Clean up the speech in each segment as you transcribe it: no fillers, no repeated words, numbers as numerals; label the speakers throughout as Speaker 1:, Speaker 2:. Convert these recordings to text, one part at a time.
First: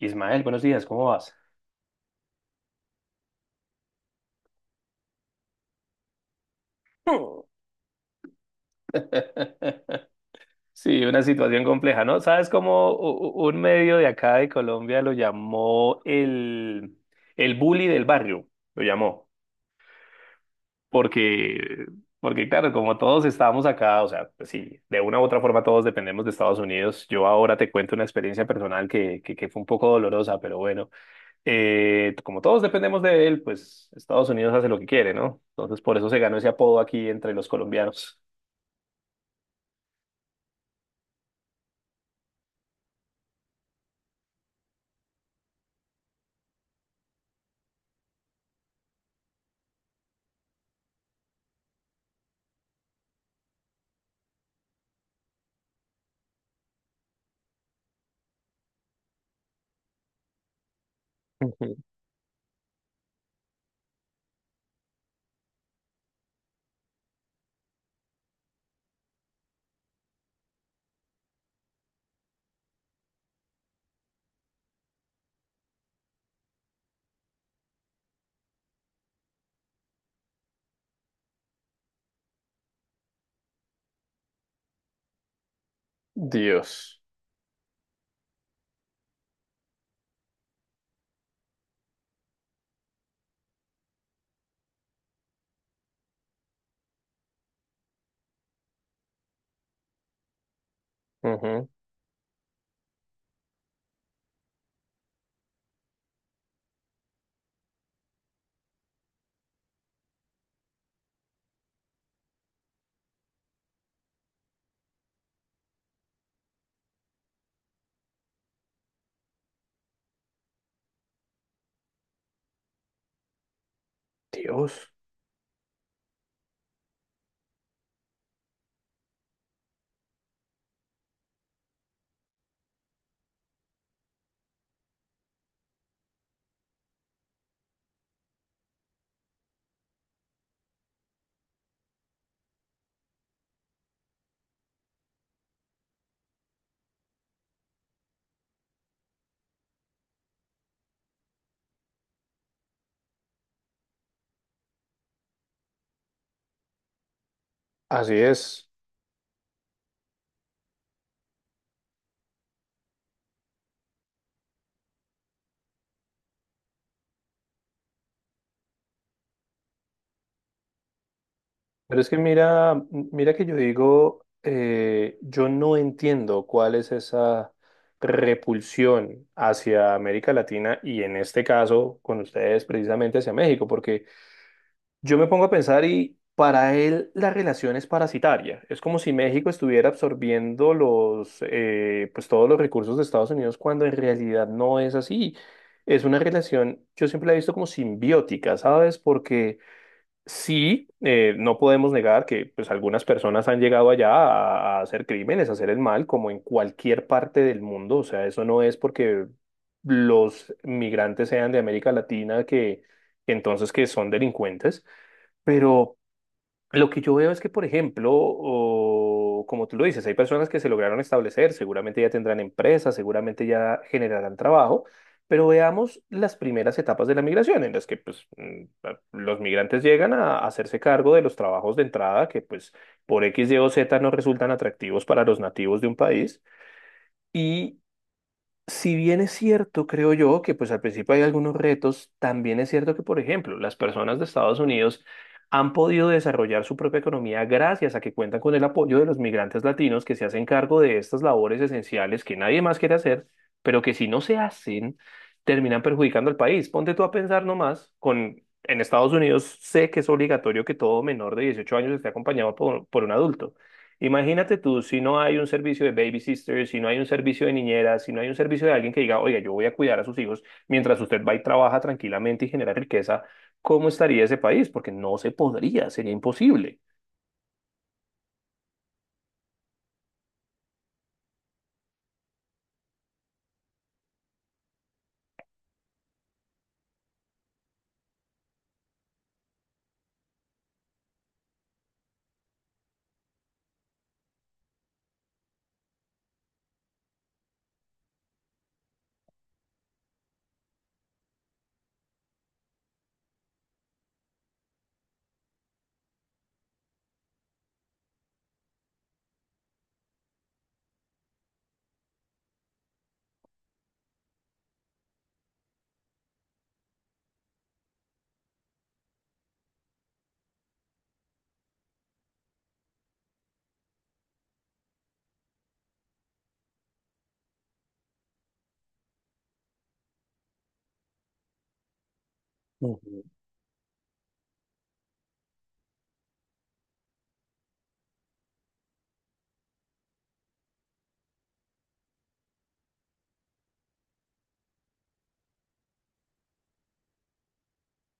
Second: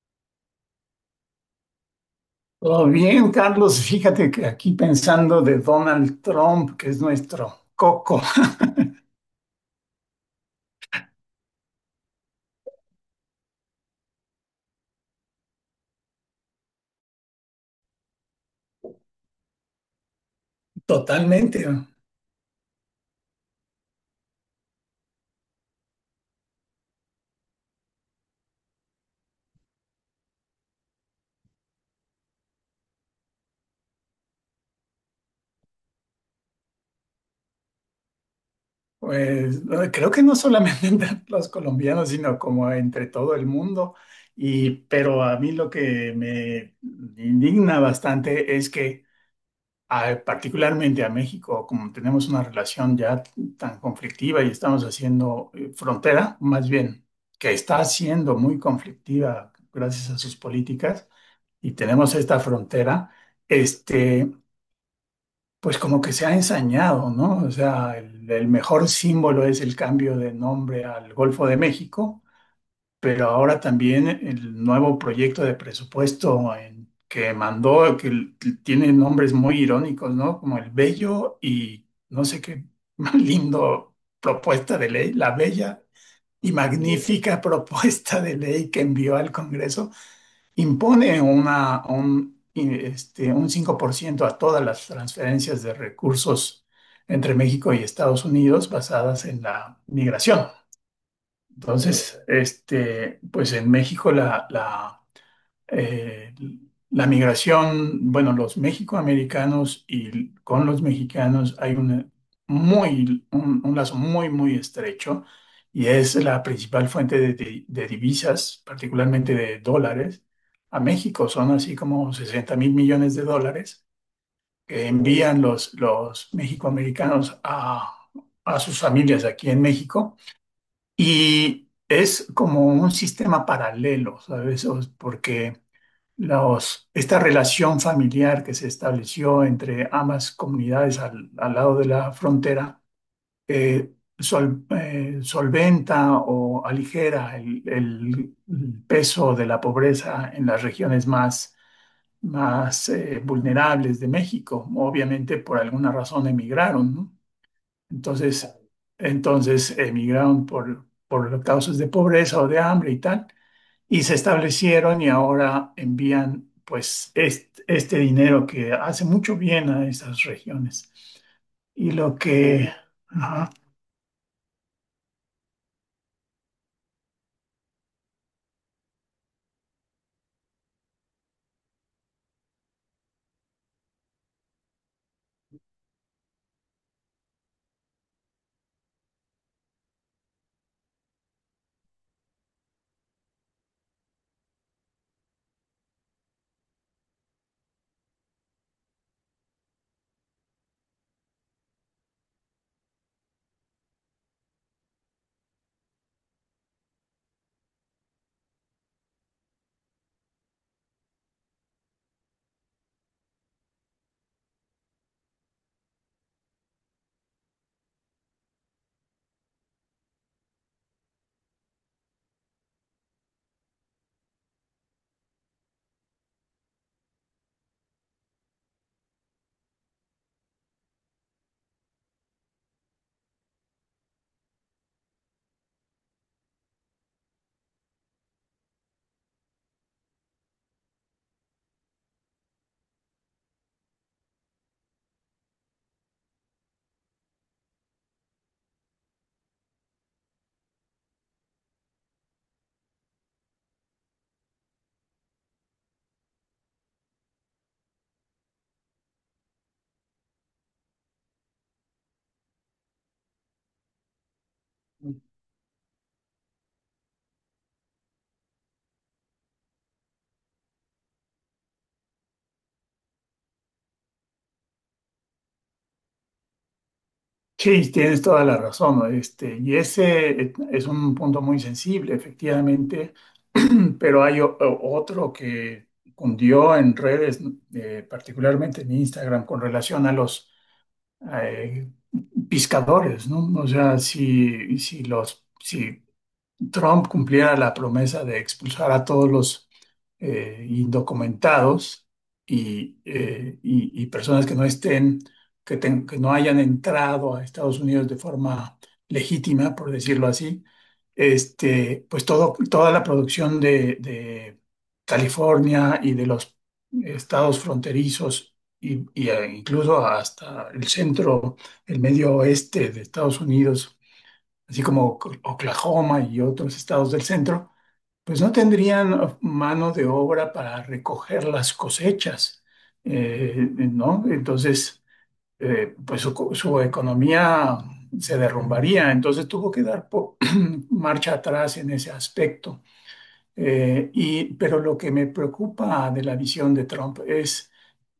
Speaker 1: Ismael, buenos días, ¿cómo vas?
Speaker 2: Todo bien, Carlos. Fíjate que aquí pensando de Donald Trump, que es
Speaker 1: Mm.
Speaker 2: nuestro coco,
Speaker 1: Sí, una situación compleja, ¿no? ¿Sabes cómo un medio de acá de Colombia lo llamó el bully del barrio? Lo llamó.
Speaker 2: totalmente.
Speaker 1: Porque, porque claro, como todos estábamos acá, o sea, pues sí, de una u otra forma todos dependemos de Estados Unidos. Yo ahora te cuento una experiencia personal que fue un poco dolorosa, pero bueno, como todos dependemos de él, pues Estados Unidos hace lo que quiere, ¿no? Entonces por eso se ganó ese apodo aquí entre los colombianos.
Speaker 2: Pues creo que no solamente entre los colombianos, sino como entre todo el mundo. Y pero a mí lo que me indigna bastante es que, particularmente a México, como tenemos una relación ya tan conflictiva y estamos haciendo frontera, más bien, que está siendo muy conflictiva gracias a sus políticas y tenemos esta frontera, este, pues como que se ha ensañado, ¿no? O sea, el mejor símbolo es el cambio de nombre al Golfo de México, pero ahora también el nuevo proyecto de presupuesto que mandó, tiene nombres muy irónicos, ¿no? Como el Bello y no sé qué más lindo propuesta de ley, la Bella y
Speaker 1: Dios.
Speaker 2: magnífica propuesta de ley que envió al Congreso impone un 5% a todas las transferencias de recursos entre México y Estados Unidos basadas en la migración.
Speaker 1: Ujú.
Speaker 2: Entonces, pues en México la eh, la migración, bueno, los mexicoamericanos y con los mexicanos hay una un lazo muy estrecho y es la principal fuente de, de divisas, particularmente de dólares. A México son así como $60.000 millones que
Speaker 1: Dios.
Speaker 2: envían los mexicoamericanos a sus familias aquí en México y es como un sistema paralelo, ¿sabes? Porque esta relación familiar que se estableció entre ambas comunidades al lado de la frontera eh, solventa o aligera el peso de la pobreza en las regiones más vulnerables de México. Obviamente, por alguna razón emigraron, ¿no?
Speaker 1: Así
Speaker 2: Entonces,
Speaker 1: es.
Speaker 2: entonces emigraron por causas de pobreza o de hambre y tal y se establecieron y ahora envían pues este dinero que hace mucho bien a esas regiones. Y
Speaker 1: Pero es
Speaker 2: lo
Speaker 1: que
Speaker 2: que...
Speaker 1: mira, mira que
Speaker 2: ajá.
Speaker 1: yo digo, yo no entiendo cuál es esa repulsión hacia América Latina y en este caso con ustedes precisamente hacia México, porque yo me pongo a pensar y para él la relación es parasitaria. Es como si México estuviera absorbiendo los, pues todos los recursos de Estados Unidos cuando en realidad no es así. Es una relación, yo siempre la he visto como simbiótica, ¿sabes? Porque sí, no podemos negar que pues algunas personas han llegado allá a hacer crímenes, a hacer el mal, como en cualquier parte del mundo. O sea, eso no es porque los migrantes sean de América Latina que entonces que son delincuentes. Pero lo que yo veo es que, por ejemplo, como tú lo dices, hay personas que se lograron establecer, seguramente ya tendrán empresas, seguramente ya generarán trabajo, pero veamos las primeras etapas de la migración, en las que pues, mm, los migrantes llegan a hacerse cargo de los trabajos de entrada que pues por X, Y o Z no resultan atractivos para los nativos de un país. Si bien es cierto, creo yo, que pues al principio hay algunos retos, también es cierto que, por ejemplo, las personas de Estados Unidos han podido desarrollar su propia economía gracias a que cuentan con el apoyo de los migrantes latinos que se hacen cargo de estas labores esenciales que nadie más quiere hacer, pero que si no se hacen, terminan perjudicando al país. Ponte tú a pensar nomás, en Estados Unidos sé que es obligatorio que todo menor de 18 años esté acompañado por un adulto. Imagínate tú, si no hay un servicio de baby sisters, si no hay un servicio de niñeras, si no hay un servicio de alguien que diga, oiga, yo voy a cuidar a sus hijos mientras usted va y trabaja tranquilamente y genera riqueza, ¿cómo estaría ese país? Porque no se podría, sería imposible.
Speaker 2: Sí, tienes toda la razón, ¿no? Este, y ese es un punto muy sensible, efectivamente, pero hay otro que cundió en redes, particularmente en Instagram, con relación a los eh, pescadores, ¿no? O sea, si Trump cumpliera la promesa de expulsar a todos los indocumentados y, y personas que no estén, que no hayan entrado a Estados Unidos de forma legítima, por decirlo así, pues todo, toda la producción de California y de los estados fronterizos y, incluso hasta el centro, el medio oeste de Estados Unidos así como Oklahoma y otros estados del centro, pues no tendrían mano de obra para recoger las cosechas,
Speaker 1: Ujú.
Speaker 2: ¿no? Entonces, pues su economía se derrumbaría, entonces tuvo que dar marcha atrás en ese aspecto. Pero lo que me preocupa de la visión de Trump es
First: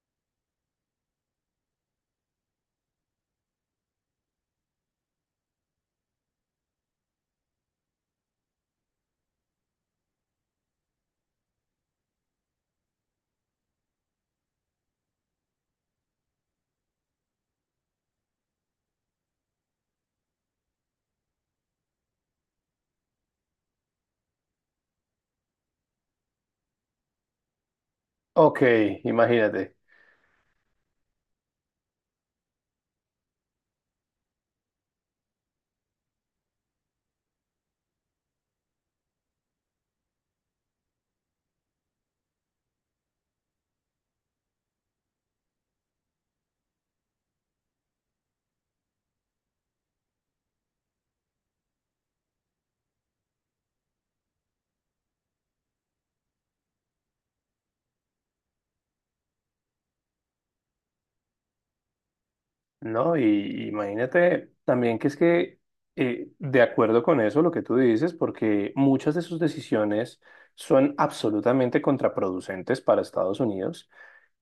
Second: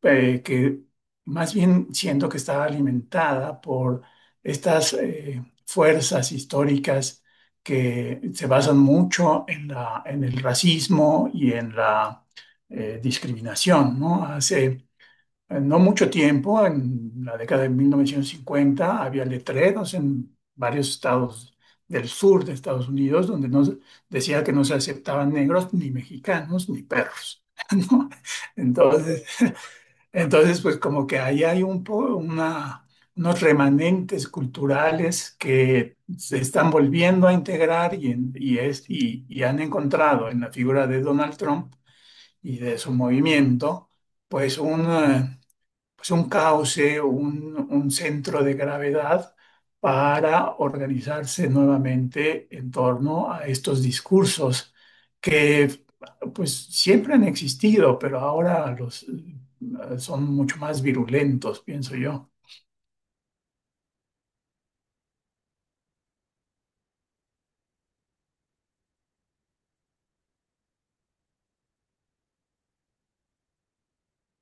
Speaker 2: que más bien siento que está alimentada por estas fuerzas históricas que se basan mucho en en el racismo y en la discriminación, ¿no? Hace en no mucho tiempo, en la década de 1950, había letreros en varios estados del sur de Estados Unidos donde decía que no se aceptaban negros, ni mexicanos, ni perros. ¿No?
Speaker 1: Ok,
Speaker 2: Entonces,
Speaker 1: imagínate,
Speaker 2: entonces, pues como que ahí hay unos remanentes culturales que se están volviendo a integrar y han encontrado en la figura de Donald Trump y de su movimiento, pues un eh, pues, un cauce, un centro de gravedad para organizarse nuevamente en torno a estos discursos que pues siempre han existido, pero ahora los son mucho más virulentos, pienso yo.
Speaker 1: ¿no? Y imagínate también que es que, de acuerdo con eso, lo que tú dices, porque muchas de sus decisiones son absolutamente contraproducentes para Estados Unidos.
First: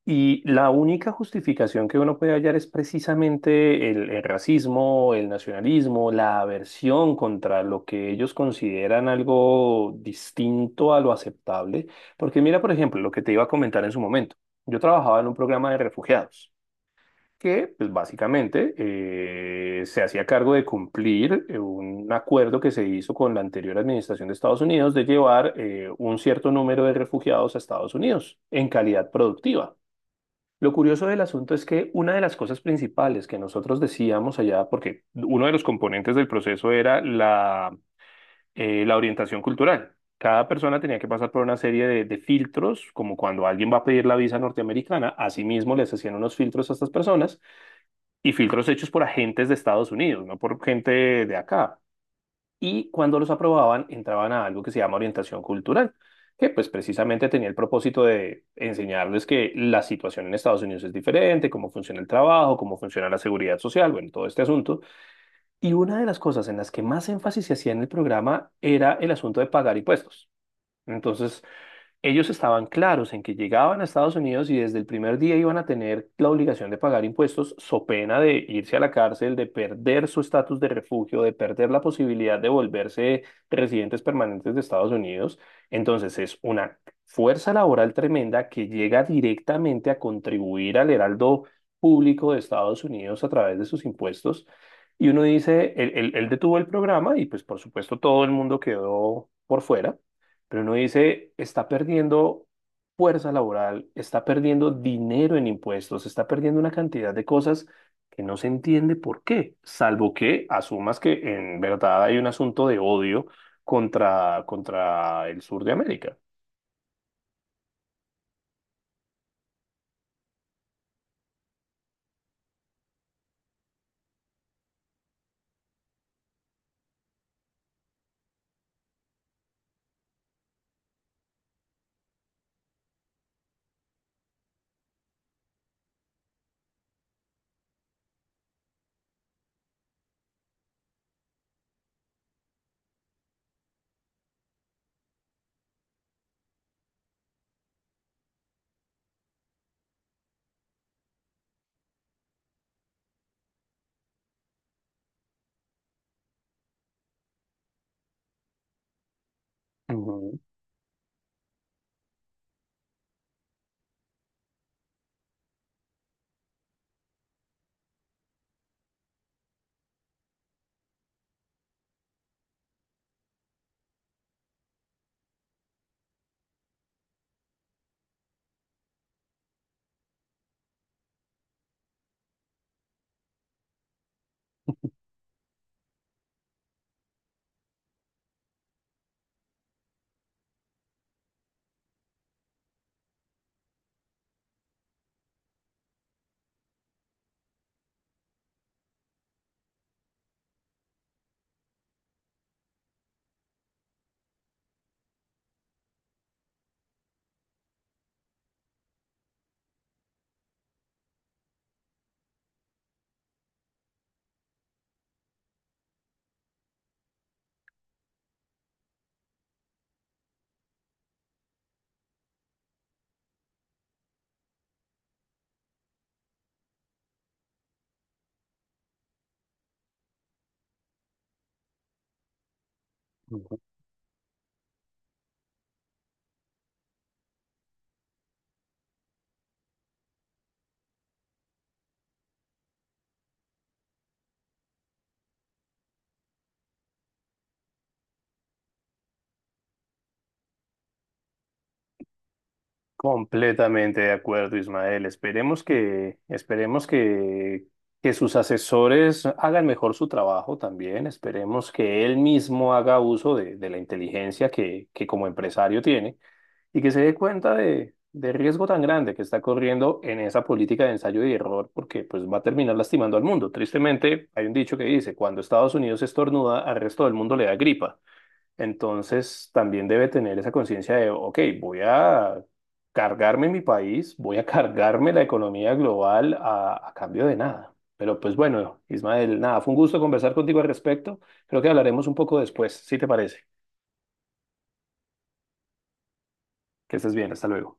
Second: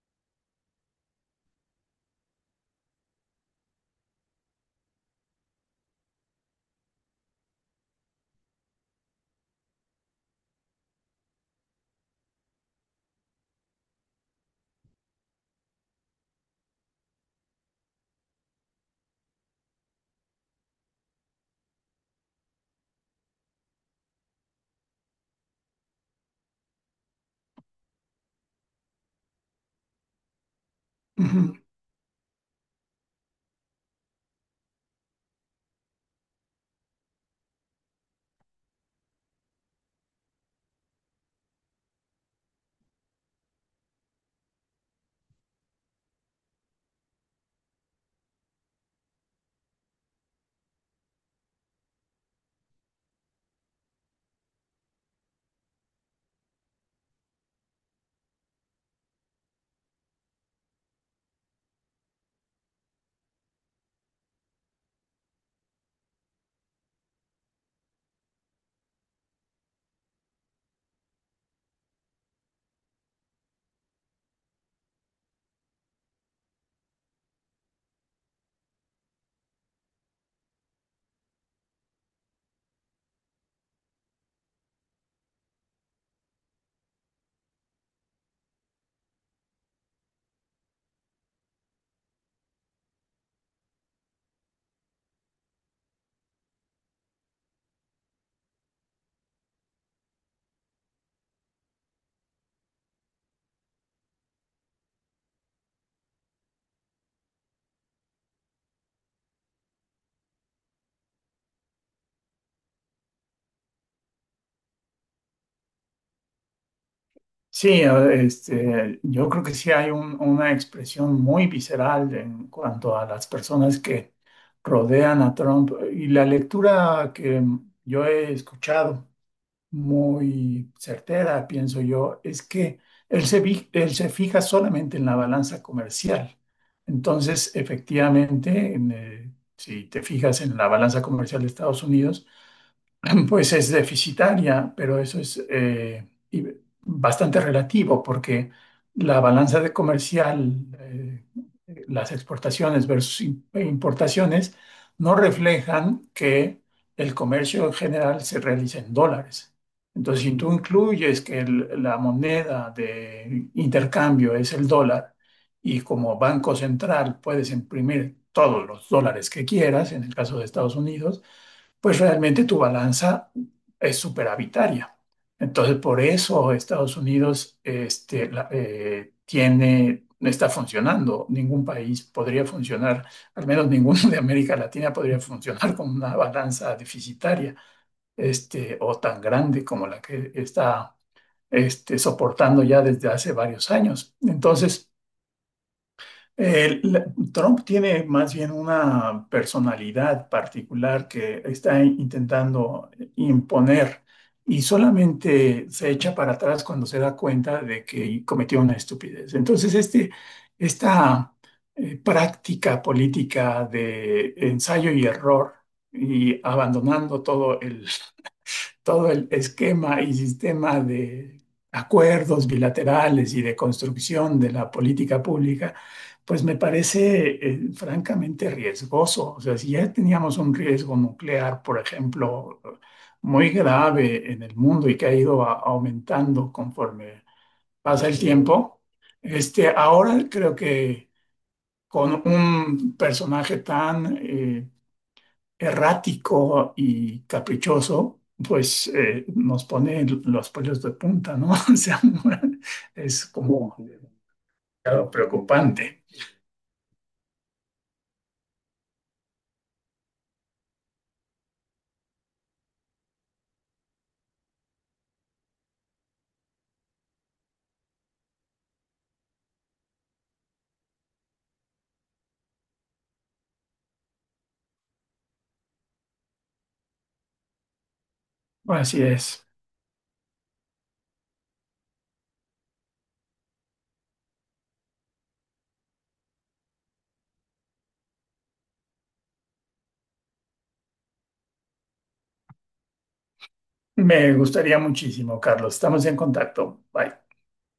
Speaker 1: Y la única justificación que uno puede hallar es precisamente el racismo, el nacionalismo, la aversión contra lo que ellos consideran algo distinto a lo aceptable. Porque mira, por ejemplo, lo que te iba a comentar en su momento. Yo trabajaba en un programa de refugiados que, pues básicamente, se hacía cargo de cumplir un acuerdo que se hizo con la anterior administración de Estados Unidos de llevar un cierto número de refugiados a Estados Unidos en calidad productiva. Lo curioso del
Speaker 2: Ujú.
Speaker 1: asunto es que una de las cosas principales que nosotros decíamos allá, porque uno de los componentes del proceso era la, la orientación cultural. Cada persona tenía que pasar por una serie de filtros, como cuando alguien va a pedir la visa norteamericana, asimismo les hacían unos filtros a estas personas y filtros hechos por agentes de Estados Unidos, no por gente de acá, y cuando los aprobaban entraban a algo que se llama orientación cultural, que pues precisamente tenía el propósito de enseñarles que la situación en Estados Unidos es diferente, cómo funciona el trabajo, cómo funciona la seguridad social, bueno, todo este asunto. Y una de las cosas en las que más énfasis se hacía en el programa era el asunto de pagar impuestos. Entonces, ellos estaban claros en que llegaban a Estados Unidos y desde el primer día iban a tener la obligación de pagar impuestos, so pena de irse a la cárcel, de perder su estatus de refugio, de perder la posibilidad de volverse residentes permanentes de Estados Unidos. Entonces es una fuerza laboral tremenda que llega directamente a contribuir al heraldo público de Estados Unidos a través de sus impuestos. Y uno dice, él detuvo el programa y pues por supuesto todo el mundo quedó por fuera. Pero uno dice, está perdiendo fuerza laboral, está perdiendo dinero en impuestos, está perdiendo una cantidad de cosas que no se entiende por qué, salvo que asumas que en verdad hay un asunto de odio contra el sur de América.
Speaker 2: Sí, yo creo que sí hay una expresión muy visceral en cuanto a las personas que rodean a Trump y la lectura que yo he escuchado muy certera, pienso yo, es que él se fija solamente en la balanza comercial. Entonces, efectivamente, si te fijas en la balanza comercial de Estados Unidos, pues es deficitaria, pero eso es bastante relativo porque la balanza de comercial, las exportaciones versus importaciones, no reflejan que el comercio en general se realiza en dólares. Entonces, si
Speaker 1: Ujú,
Speaker 2: tú incluyes que la moneda de intercambio es el dólar y como banco central puedes imprimir todos los dólares que quieras, en el caso de Estados Unidos, pues realmente tu balanza es superavitaria. Entonces, por eso Estados Unidos tiene, está funcionando. Ningún país podría funcionar, al menos ninguno de América Latina podría funcionar con una balanza deficitaria o tan grande como la que está soportando ya desde hace varios años. Entonces, eh, la- Trump tiene más bien una personalidad particular que está intentando imponer y solamente se echa para atrás cuando se da cuenta de que cometió una estupidez. Entonces, este, esta práctica política de ensayo y error y abandonando todo el esquema y sistema de acuerdos bilaterales y de construcción de la política pública, pues me parece francamente riesgoso. O sea, si ya teníamos un riesgo nuclear, por ejemplo, muy
Speaker 1: ujú.
Speaker 2: grave en el mundo y que ha ido aumentando conforme pasa el tiempo, ahora creo que con un personaje tan... errático y caprichoso, pues nos pone los pelos de punta, ¿no? O sea, es como
Speaker 1: Completamente de acuerdo, Ismael.
Speaker 2: claro,
Speaker 1: Esperemos
Speaker 2: preocupante.
Speaker 1: que, esperemos que, que sus asesores hagan mejor su trabajo también. Esperemos que él mismo haga uso de la inteligencia que como empresario tiene y que se dé cuenta de, del riesgo tan grande que está corriendo en esa política de ensayo y error, porque pues va a terminar lastimando al mundo. Tristemente, hay un dicho que dice, cuando Estados Unidos estornuda, al resto del mundo le da gripa.
Speaker 2: Así es.
Speaker 1: Entonces, también debe tener esa conciencia de, ok, voy a cargarme mi país, voy a cargarme la economía global a cambio de nada. Pero pues bueno, Ismael, nada, fue un gusto conversar contigo al respecto. Creo que hablaremos un poco después, si te parece.
Speaker 2: Me gustaría muchísimo, Carlos. Estamos en contacto.
Speaker 1: Que estés
Speaker 2: Bye.
Speaker 1: bien, hasta luego.